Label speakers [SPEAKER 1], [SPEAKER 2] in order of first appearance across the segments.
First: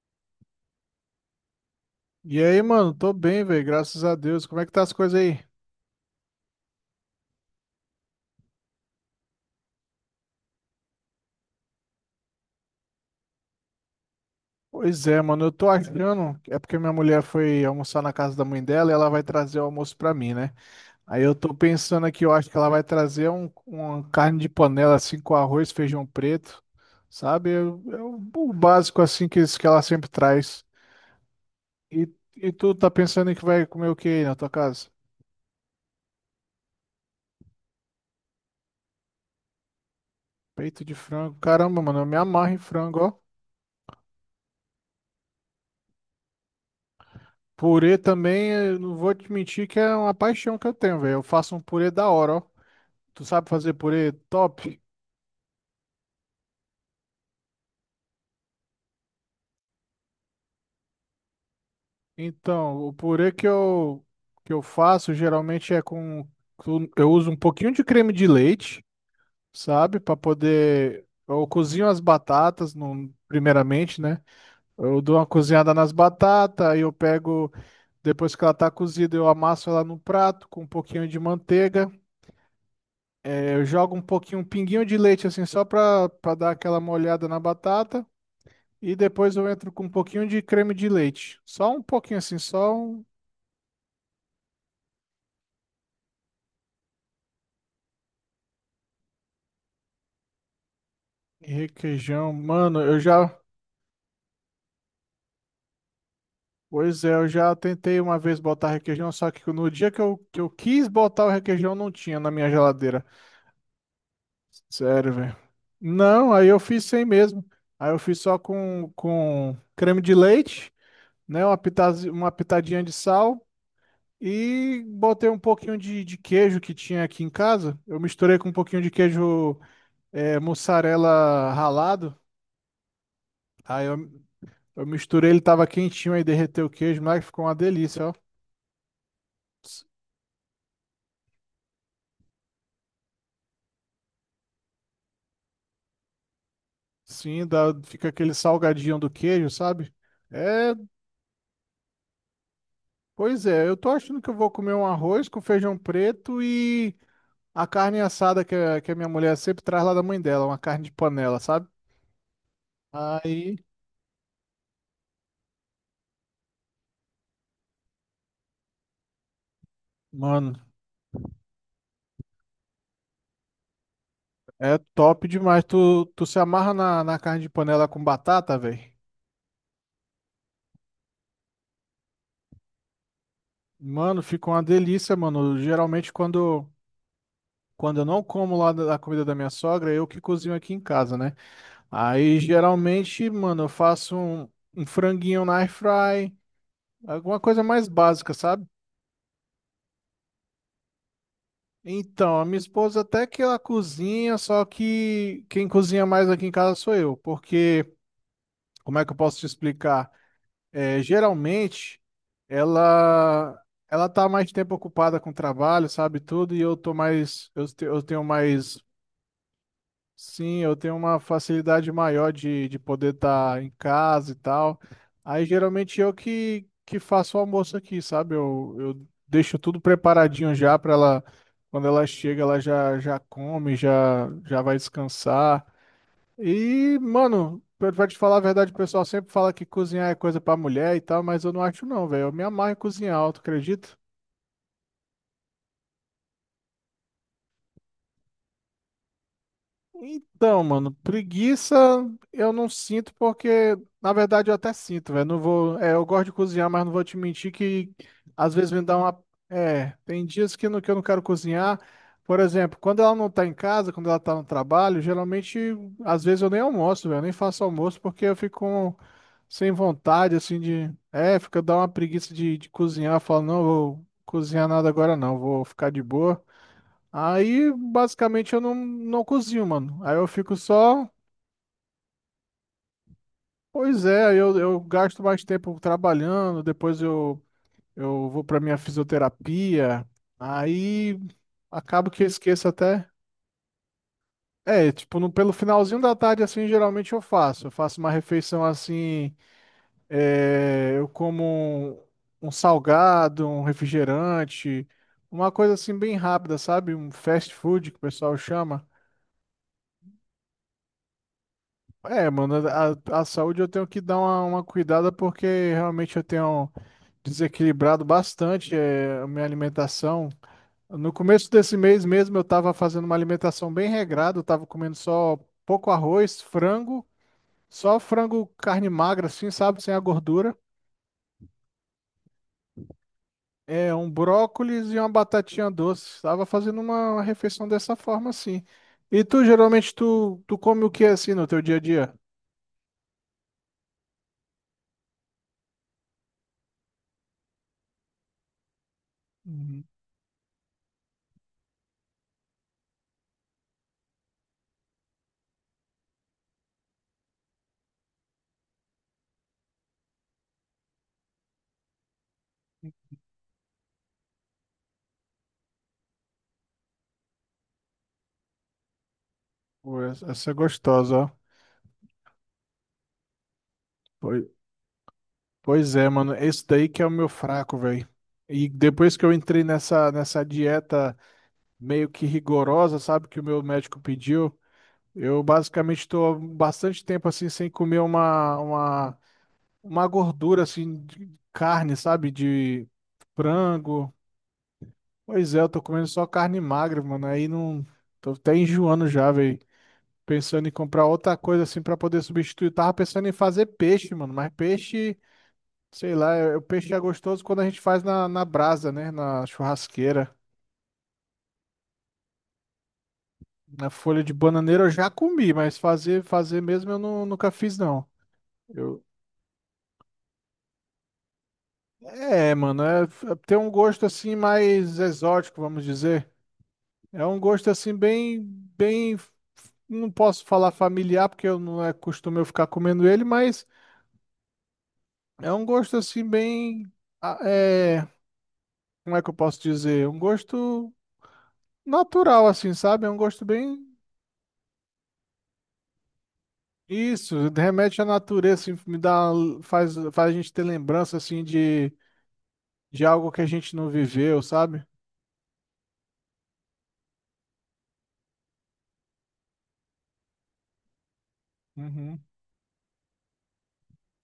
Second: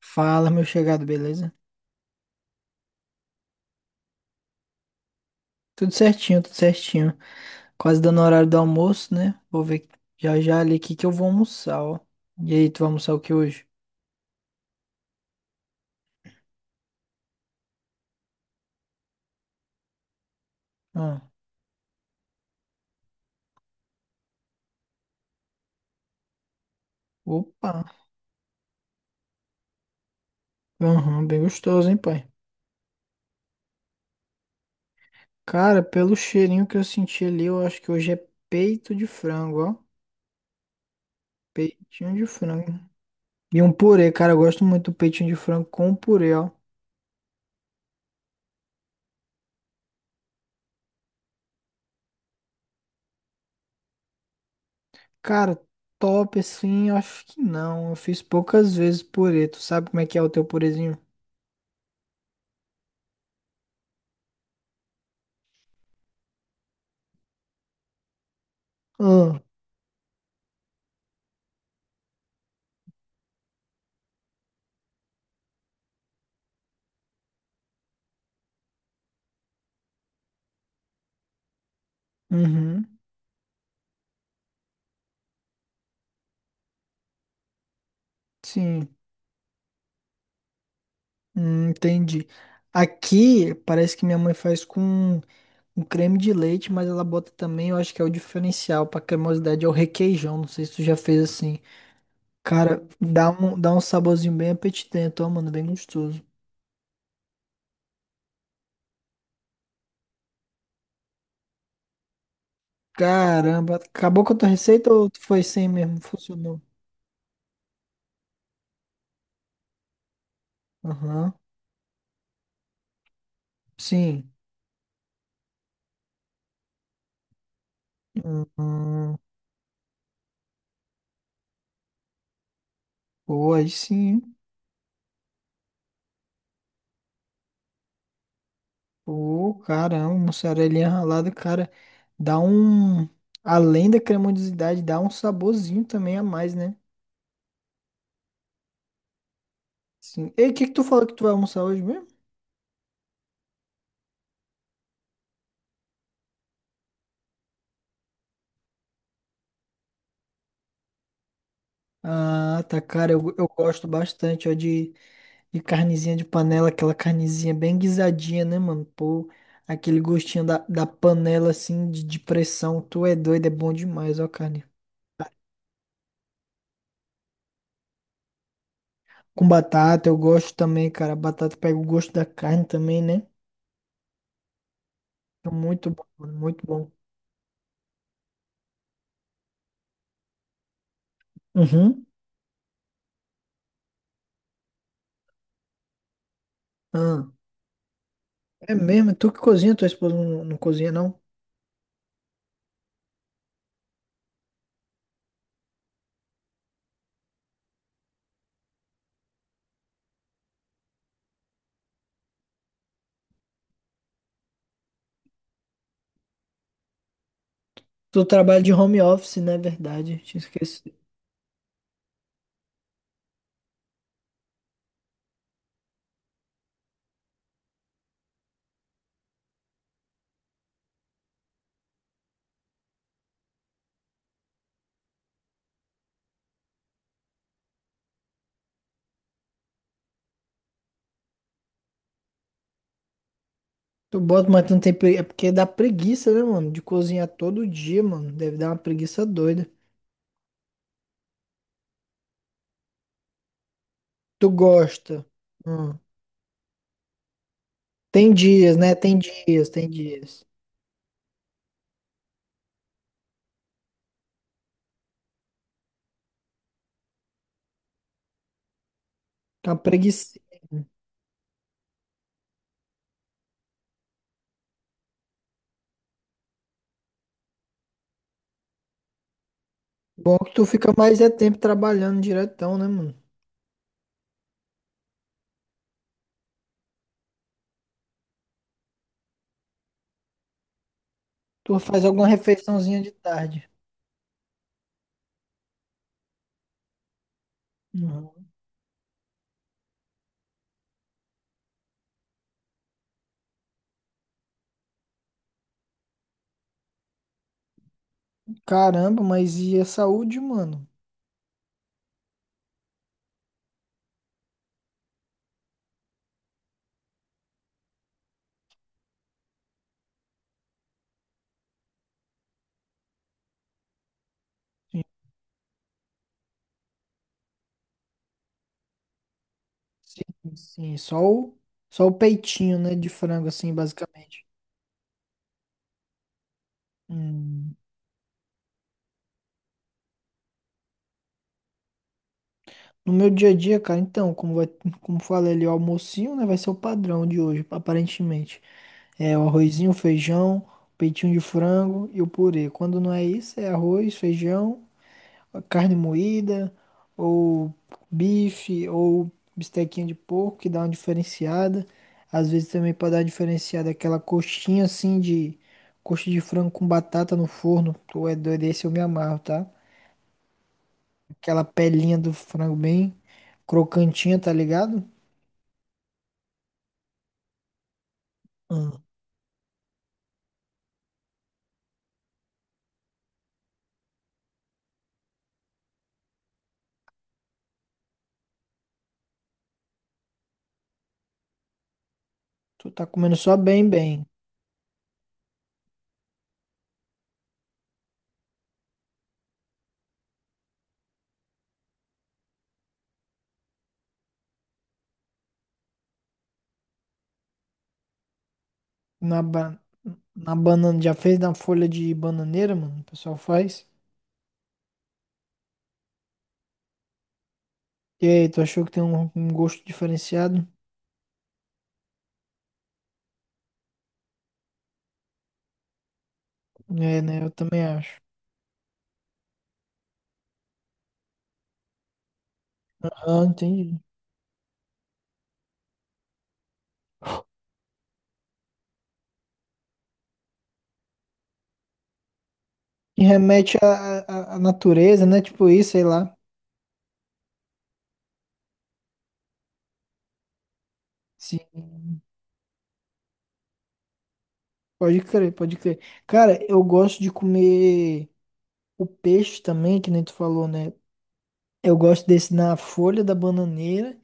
[SPEAKER 1] Fala, meu chegado, beleza?
[SPEAKER 2] E aí, mano, tô bem, velho, graças a Deus. Como é que tá as coisas aí?
[SPEAKER 1] Tudo certinho, tudo certinho. Quase dando o horário do almoço, né? Vou ver já já ali o que que eu vou almoçar, ó. E aí, tu vai almoçar o que hoje?
[SPEAKER 2] Pois é, mano, eu tô achando. É porque minha mulher foi almoçar na casa da mãe dela e ela vai trazer o almoço pra mim, né?
[SPEAKER 1] Ah,
[SPEAKER 2] Aí eu tô pensando aqui, eu acho que ela vai trazer uma carne de panela, assim, com arroz, feijão preto, sabe? É,
[SPEAKER 1] opa.
[SPEAKER 2] o básico, assim, que ela sempre traz.
[SPEAKER 1] Aham, bem gostoso, hein,
[SPEAKER 2] E,
[SPEAKER 1] pai?
[SPEAKER 2] e tu tá pensando em que vai comer o que aí na tua casa?
[SPEAKER 1] Cara, pelo cheirinho que eu senti ali, eu acho que hoje é peito de frango, ó.
[SPEAKER 2] Peito de frango. Caramba, mano, eu
[SPEAKER 1] Peitinho
[SPEAKER 2] me
[SPEAKER 1] de
[SPEAKER 2] amarro em
[SPEAKER 1] frango.
[SPEAKER 2] frango, ó.
[SPEAKER 1] E um purê, cara, eu gosto muito do peitinho de frango com purê, ó.
[SPEAKER 2] Purê também, eu não vou te mentir que é uma paixão que eu tenho, velho. Eu faço um purê da hora, ó. Tu sabe fazer purê top?
[SPEAKER 1] Cara, top assim, eu acho que não. Eu fiz poucas vezes purê. Tu sabe como é que é o teu purezinho?
[SPEAKER 2] Então, o purê que eu faço geralmente é com. Eu uso um pouquinho de creme de leite,
[SPEAKER 1] Ah,
[SPEAKER 2] sabe? Para poder. Eu cozinho as batatas, primeiramente, né? Eu dou uma cozinhada nas batatas, aí eu pego. Depois que ela tá cozida, eu amasso ela no prato com um pouquinho de manteiga.
[SPEAKER 1] uhum.
[SPEAKER 2] Eu jogo um pouquinho, um pinguinho de leite assim, só pra dar aquela molhada na batata.
[SPEAKER 1] Sim,
[SPEAKER 2] E depois eu entro com um pouquinho de creme de leite. Só um pouquinho
[SPEAKER 1] entendi.
[SPEAKER 2] assim, só um
[SPEAKER 1] Aqui parece que minha mãe faz com um creme de leite, mas ela bota também, eu acho que é o diferencial para cremosidade, é o requeijão. Não sei se tu já fez assim.
[SPEAKER 2] requeijão. Mano,
[SPEAKER 1] Cara,
[SPEAKER 2] eu
[SPEAKER 1] dá
[SPEAKER 2] já.
[SPEAKER 1] um, dá um saborzinho bem apetitento, ó, mano, bem gostoso.
[SPEAKER 2] Pois é, eu já tentei uma vez botar requeijão, só que no dia que eu quis botar o requeijão, não tinha na minha geladeira.
[SPEAKER 1] Caramba, acabou com a tua receita ou
[SPEAKER 2] Sério,
[SPEAKER 1] tu
[SPEAKER 2] velho.
[SPEAKER 1] foi sem mesmo?
[SPEAKER 2] Não, aí eu
[SPEAKER 1] Funcionou?
[SPEAKER 2] fiz sem mesmo. Aí eu fiz só com creme de leite,
[SPEAKER 1] Aham.
[SPEAKER 2] né? Uma pitadinha de sal.
[SPEAKER 1] Sim.
[SPEAKER 2] E botei um pouquinho de queijo que tinha aqui em casa. Eu misturei
[SPEAKER 1] Hum,
[SPEAKER 2] com um pouquinho de
[SPEAKER 1] hum,
[SPEAKER 2] queijo é, mussarela ralado.
[SPEAKER 1] pô, aí
[SPEAKER 2] Aí eu,
[SPEAKER 1] sim.
[SPEAKER 2] eu misturei, ele tava quentinho, aí derreteu o queijo, mas ficou uma delícia, ó.
[SPEAKER 1] Pô,
[SPEAKER 2] S-
[SPEAKER 1] caramba, uma cerealinha ralada, cara, dá um. Além da cremosidade, dá um saborzinho também a mais, né?
[SPEAKER 2] Sim, dá, fica aquele salgadinho do queijo, sabe?
[SPEAKER 1] Sim. E o que que
[SPEAKER 2] É,
[SPEAKER 1] tu falou que tu vai almoçar hoje mesmo?
[SPEAKER 2] pois é, eu tô achando que eu vou comer um arroz com feijão preto e a carne assada que a minha mulher sempre traz lá da mãe dela, uma carne de panela, sabe?
[SPEAKER 1] Ah, tá, cara, eu
[SPEAKER 2] Aí,
[SPEAKER 1] gosto bastante, ó, de carnezinha de panela, aquela carnezinha bem guisadinha, né, mano? Pô, aquele gostinho da,
[SPEAKER 2] mano.
[SPEAKER 1] da panela, assim, de pressão, tu é doido, é bom demais, ó, carne.
[SPEAKER 2] É top demais. Tu se amarra na carne de panela com batata, velho?
[SPEAKER 1] Com batata, eu gosto também, cara, batata pega o gosto da carne também, né?
[SPEAKER 2] Mano, fica uma delícia,
[SPEAKER 1] É
[SPEAKER 2] mano.
[SPEAKER 1] muito bom,
[SPEAKER 2] Geralmente,
[SPEAKER 1] mano, muito
[SPEAKER 2] quando,
[SPEAKER 1] bom.
[SPEAKER 2] quando eu não como lá da comida da minha sogra, eu que cozinho aqui em casa, né?
[SPEAKER 1] Uhum.
[SPEAKER 2] Aí, geralmente, mano, um franguinho na air fry,
[SPEAKER 1] Ah.
[SPEAKER 2] alguma coisa mais básica, sabe?
[SPEAKER 1] É mesmo, tu que cozinha, tua esposa não cozinha, não?
[SPEAKER 2] Então, a minha esposa até que ela cozinha, só que quem cozinha mais aqui em casa sou eu, porque, como é que eu posso te explicar? É, geralmente ela ela tá mais tempo ocupada com trabalho, sabe tudo, e eu tô mais eu tenho
[SPEAKER 1] Tu trabalha de
[SPEAKER 2] mais
[SPEAKER 1] home office, né? Verdade, tinha
[SPEAKER 2] sim, eu
[SPEAKER 1] esquecido.
[SPEAKER 2] tenho uma facilidade maior de poder estar em casa e tal. Aí geralmente eu que faço o almoço aqui, sabe? Eu deixo tudo preparadinho já para ela quando ela chega, ela já já come, já já vai descansar. E, mano, pra te falar a verdade, o pessoal sempre fala que cozinhar é coisa pra mulher e tal, mas eu não acho não, velho. Eu me amarro em cozinhar, tu acredita?
[SPEAKER 1] Tu bota, mas tu não tem pre... É porque dá preguiça, né, mano? De cozinhar todo dia, mano. Deve dar uma preguiça doida.
[SPEAKER 2] Então, mano, preguiça eu não sinto porque, na
[SPEAKER 1] Tu
[SPEAKER 2] verdade, eu até sinto,
[SPEAKER 1] gosta.
[SPEAKER 2] velho. Não vou, é,
[SPEAKER 1] Hum.
[SPEAKER 2] eu gosto de cozinhar, mas não vou te mentir que
[SPEAKER 1] Tem
[SPEAKER 2] às vezes
[SPEAKER 1] dias,
[SPEAKER 2] me
[SPEAKER 1] né?
[SPEAKER 2] dá
[SPEAKER 1] Tem
[SPEAKER 2] uma,
[SPEAKER 1] dias, tem
[SPEAKER 2] é, tem
[SPEAKER 1] dias.
[SPEAKER 2] dias que, não, que eu não quero cozinhar. Por exemplo, quando ela não tá em casa, quando ela tá no trabalho, geralmente, às vezes eu nem almoço, velho, eu nem faço almoço porque eu fico sem
[SPEAKER 1] Tá
[SPEAKER 2] vontade,
[SPEAKER 1] preguiça.
[SPEAKER 2] assim, de, é, fica dá uma preguiça de cozinhar. Eu falo, não, vou cozinhar nada agora não, vou ficar de boa. Aí, basicamente, eu não cozinho, mano. Aí eu
[SPEAKER 1] Bom que
[SPEAKER 2] fico
[SPEAKER 1] tu fica
[SPEAKER 2] só.
[SPEAKER 1] mais é tempo trabalhando diretão, né, mano?
[SPEAKER 2] Pois é, aí eu gasto mais tempo trabalhando, eu vou pra minha fisioterapia. Aí
[SPEAKER 1] Tu faz
[SPEAKER 2] acabo que
[SPEAKER 1] alguma
[SPEAKER 2] eu esqueço
[SPEAKER 1] refeiçãozinha
[SPEAKER 2] até.
[SPEAKER 1] de tarde.
[SPEAKER 2] É, tipo, no, pelo finalzinho da tarde, assim, geralmente eu faço. Eu faço uma
[SPEAKER 1] Uhum.
[SPEAKER 2] refeição assim. É, eu como um salgado, um refrigerante, uma coisa assim bem rápida, sabe? Um fast food que o pessoal chama.
[SPEAKER 1] Caramba, mas e a saúde, mano?
[SPEAKER 2] É, mano, a saúde eu tenho que dar uma cuidada porque realmente eu tenho desequilibrado bastante a minha alimentação. No começo desse mês mesmo eu estava fazendo uma alimentação bem regrada, eu estava comendo só pouco arroz, frango, só frango carne magra assim, sabe, sem a
[SPEAKER 1] Sim,
[SPEAKER 2] gordura,
[SPEAKER 1] sim, só o, só o peitinho, né, de frango, assim,
[SPEAKER 2] é, um
[SPEAKER 1] basicamente.
[SPEAKER 2] brócolis e uma batatinha doce. Estava fazendo uma refeição
[SPEAKER 1] Hum.
[SPEAKER 2] dessa forma assim. E tu, geralmente, tu come o que assim no teu dia a dia?
[SPEAKER 1] No meu dia a dia, cara, então, como, vai, como falei ali, o almocinho, né, vai ser o padrão de hoje, aparentemente. É o
[SPEAKER 2] Uhum.
[SPEAKER 1] arrozinho, o feijão, o peitinho de frango e o purê. Quando não é isso, é arroz, feijão, carne moída, ou bife, ou bistequinha de porco, que dá uma diferenciada. Às vezes também para dar uma diferenciada aquela coxinha assim de coxa de frango com batata no forno. Tu é doido, esse eu me amarro, tá?
[SPEAKER 2] Pô, essa é gostosa,
[SPEAKER 1] Aquela pelinha do frango bem
[SPEAKER 2] ó.
[SPEAKER 1] crocantinha, tá ligado?
[SPEAKER 2] Pois é, mano, esse daí que é o meu fraco, velho. E
[SPEAKER 1] Hum.
[SPEAKER 2] depois que eu entrei nessa dieta meio que rigorosa, sabe, que o meu médico pediu, eu basicamente estou bastante tempo assim sem comer uma gordura assim de carne, sabe, de
[SPEAKER 1] Tu tá comendo só bem,
[SPEAKER 2] frango.
[SPEAKER 1] bem.
[SPEAKER 2] Pois é, eu tô comendo só carne magra, mano. Aí não tô até enjoando já, velho. Pensando em comprar outra coisa assim pra poder substituir. Tava pensando em fazer peixe, mano, mas peixe sei lá, o peixe é gostoso quando a gente faz na brasa, né?
[SPEAKER 1] Na,
[SPEAKER 2] Na
[SPEAKER 1] ba-
[SPEAKER 2] churrasqueira.
[SPEAKER 1] Na banana, já fez na folha de bananeira, mano? O pessoal faz.
[SPEAKER 2] Na folha de bananeira eu já comi, mas fazer, fazer mesmo eu nunca fiz, não.
[SPEAKER 1] E aí, tu achou que tem
[SPEAKER 2] Eu...
[SPEAKER 1] um, um gosto diferenciado?
[SPEAKER 2] É, mano, tem um gosto assim mais exótico, vamos dizer.
[SPEAKER 1] É,
[SPEAKER 2] É um
[SPEAKER 1] né? Eu
[SPEAKER 2] gosto
[SPEAKER 1] também
[SPEAKER 2] assim
[SPEAKER 1] acho.
[SPEAKER 2] bem, não posso falar familiar porque eu não é costume eu ficar comendo ele,
[SPEAKER 1] Ah,
[SPEAKER 2] mas
[SPEAKER 1] entendi.
[SPEAKER 2] é um gosto assim ah, é, como é que eu posso dizer? Um gosto natural assim, sabe? É um
[SPEAKER 1] E
[SPEAKER 2] gosto
[SPEAKER 1] remete
[SPEAKER 2] bem
[SPEAKER 1] à, à, à natureza, né? Tipo isso, sei lá.
[SPEAKER 2] isso, remete à natureza, assim, me dá, faz a gente ter lembrança assim
[SPEAKER 1] Sim.
[SPEAKER 2] de algo que a gente não viveu, sabe?
[SPEAKER 1] Pode crer, pode crer. Cara, eu gosto de comer o peixe também, que nem tu falou, né? Eu
[SPEAKER 2] Uhum.
[SPEAKER 1] gosto desse na folha da bananeira.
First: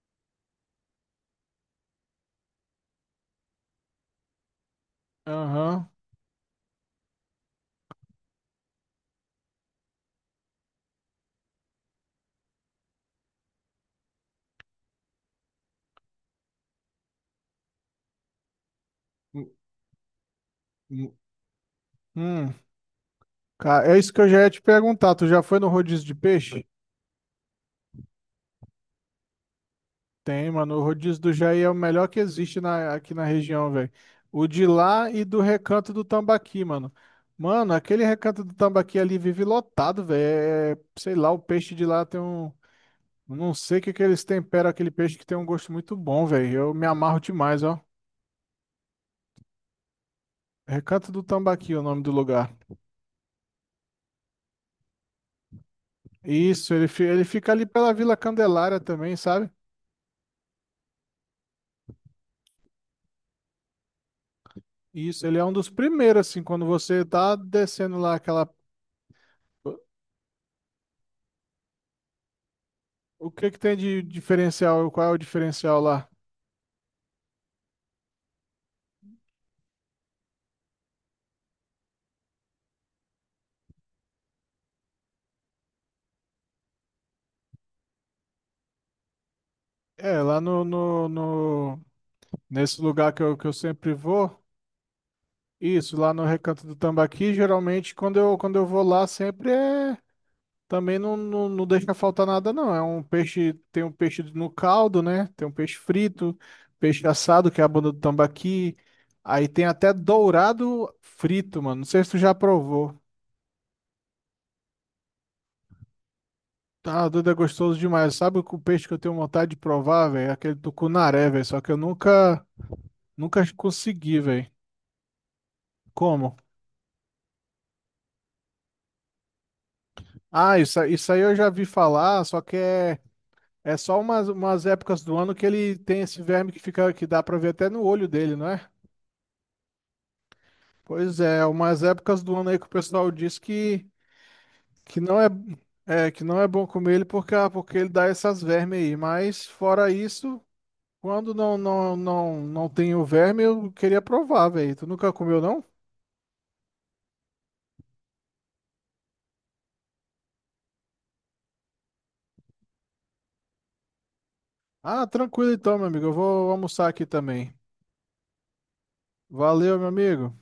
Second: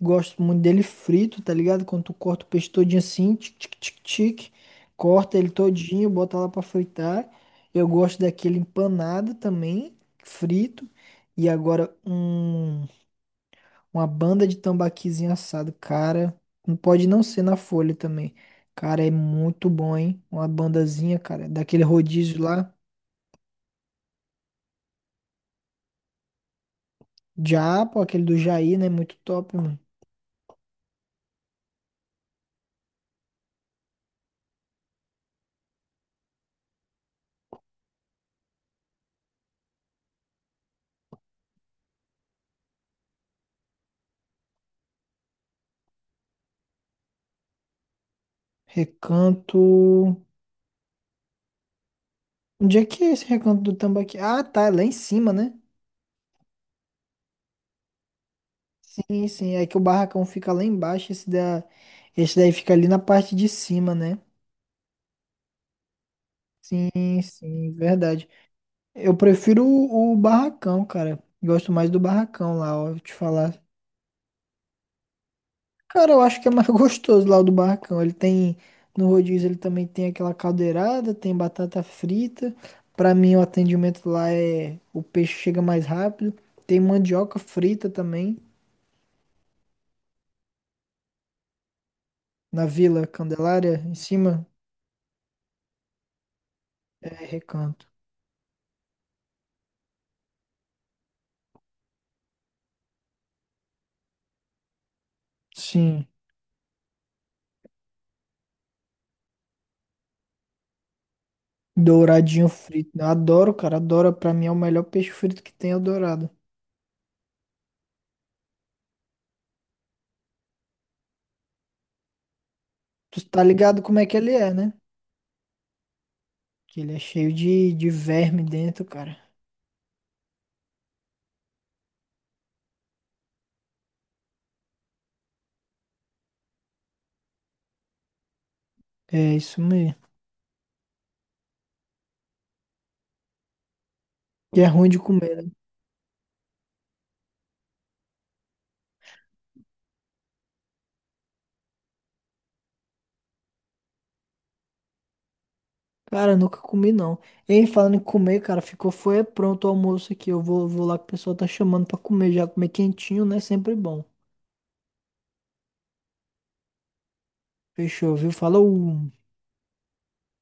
[SPEAKER 1] Gosto muito dele frito, tá ligado? Quando tu corta o peixe todinho assim, tic, tic, tic, tic, corta ele
[SPEAKER 2] Aham.
[SPEAKER 1] todinho, bota lá pra fritar. Eu gosto daquele empanado também, frito. E agora, um uma banda de tambaquizinho assado, cara. Não pode não ser na Folha também. Cara, é muito bom, hein? Uma
[SPEAKER 2] Hum,
[SPEAKER 1] bandazinha, cara, daquele rodízio
[SPEAKER 2] hum.
[SPEAKER 1] lá.
[SPEAKER 2] Cara, é isso que eu já ia te perguntar. Tu já foi no rodízio de peixe?
[SPEAKER 1] Já, pô, aquele do Jair, né? Muito top, mano.
[SPEAKER 2] Tem, mano. O rodízio do Jair é o melhor que existe na, aqui na região, velho. O de lá e do Recanto do Tambaqui, mano. Mano, aquele Recanto do Tambaqui ali vive lotado, velho. Sei lá, o peixe de lá tem um não sei o que que eles temperam aquele peixe que tem um gosto muito bom, velho. Eu me amarro demais, ó.
[SPEAKER 1] Recanto.
[SPEAKER 2] É Recanto do Tambaqui, é o nome do lugar.
[SPEAKER 1] Onde é que é esse recanto do tambaqui? Ah, tá, é lá em cima, né?
[SPEAKER 2] Isso, ele, ele fica ali pela Vila Candelária também,
[SPEAKER 1] Sim,
[SPEAKER 2] sabe?
[SPEAKER 1] sim. É que o barracão fica lá embaixo. Esse, da... esse daí fica ali na parte de cima, né?
[SPEAKER 2] Isso, ele é um dos primeiros, assim, quando você
[SPEAKER 1] Sim,
[SPEAKER 2] tá
[SPEAKER 1] sim,
[SPEAKER 2] descendo lá
[SPEAKER 1] verdade.
[SPEAKER 2] aquela.
[SPEAKER 1] Eu prefiro o barracão, cara. Gosto mais do barracão lá, ó. Vou te
[SPEAKER 2] O que que
[SPEAKER 1] falar.
[SPEAKER 2] tem de diferencial? Qual é o diferencial lá?
[SPEAKER 1] Cara, eu acho que é mais gostoso lá o do Barracão. Ele tem, no rodízio ele também tem aquela caldeirada, tem batata frita. Pra mim o atendimento lá é, o peixe chega mais rápido. Tem mandioca frita também,
[SPEAKER 2] É, lá no, no, no-
[SPEAKER 1] na
[SPEAKER 2] nesse
[SPEAKER 1] Vila
[SPEAKER 2] lugar que eu
[SPEAKER 1] Candelária, em
[SPEAKER 2] sempre vou,
[SPEAKER 1] cima
[SPEAKER 2] isso, lá no Recanto do
[SPEAKER 1] é
[SPEAKER 2] Tambaqui,
[SPEAKER 1] Recanto.
[SPEAKER 2] geralmente quando eu vou lá, sempre é. Também não deixa faltar nada, não. É um peixe, tem um peixe no caldo, né? Tem um peixe
[SPEAKER 1] Sim,
[SPEAKER 2] frito, peixe assado, que é a bunda do tambaqui. Aí tem até dourado frito, mano. Não sei se tu já
[SPEAKER 1] douradinho frito.
[SPEAKER 2] provou.
[SPEAKER 1] Eu adoro, cara, adoro. Pra mim é o melhor peixe frito que tem, é o dourado.
[SPEAKER 2] Tá, doido, é gostoso demais. Sabe o peixe que eu tenho vontade de provar, velho? É aquele tucunaré, velho. Só que eu nunca,
[SPEAKER 1] Tu
[SPEAKER 2] nunca
[SPEAKER 1] tá ligado como é que
[SPEAKER 2] consegui,
[SPEAKER 1] ele
[SPEAKER 2] velho.
[SPEAKER 1] é, né?
[SPEAKER 2] Como?
[SPEAKER 1] Que ele é cheio de verme dentro, cara.
[SPEAKER 2] Ah, isso, isso aí eu já vi falar, só que é, é só umas, umas épocas do ano que ele tem esse verme que fica, que dá pra ver até no olho dele, não é?
[SPEAKER 1] É isso mesmo.
[SPEAKER 2] Pois é, umas épocas do ano aí que o pessoal diz
[SPEAKER 1] E é ruim de
[SPEAKER 2] que não é,
[SPEAKER 1] comer, né?
[SPEAKER 2] é, que não é bom comer ele porque, ah, porque ele dá essas vermes aí. Mas fora isso, quando não tem o verme, eu queria provar, velho. Tu nunca comeu, não?
[SPEAKER 1] Cara, nunca comi não. Hein, falando em comer, cara, ficou foi pronto o almoço aqui. Eu vou, vou lá que o pessoal tá chamando pra comer já. Comer quentinho, né? Sempre bom.
[SPEAKER 2] Ah, tranquilo então, meu amigo. Eu vou almoçar aqui também.
[SPEAKER 1] Fechou, viu? Falou!
[SPEAKER 2] Valeu, meu amigo.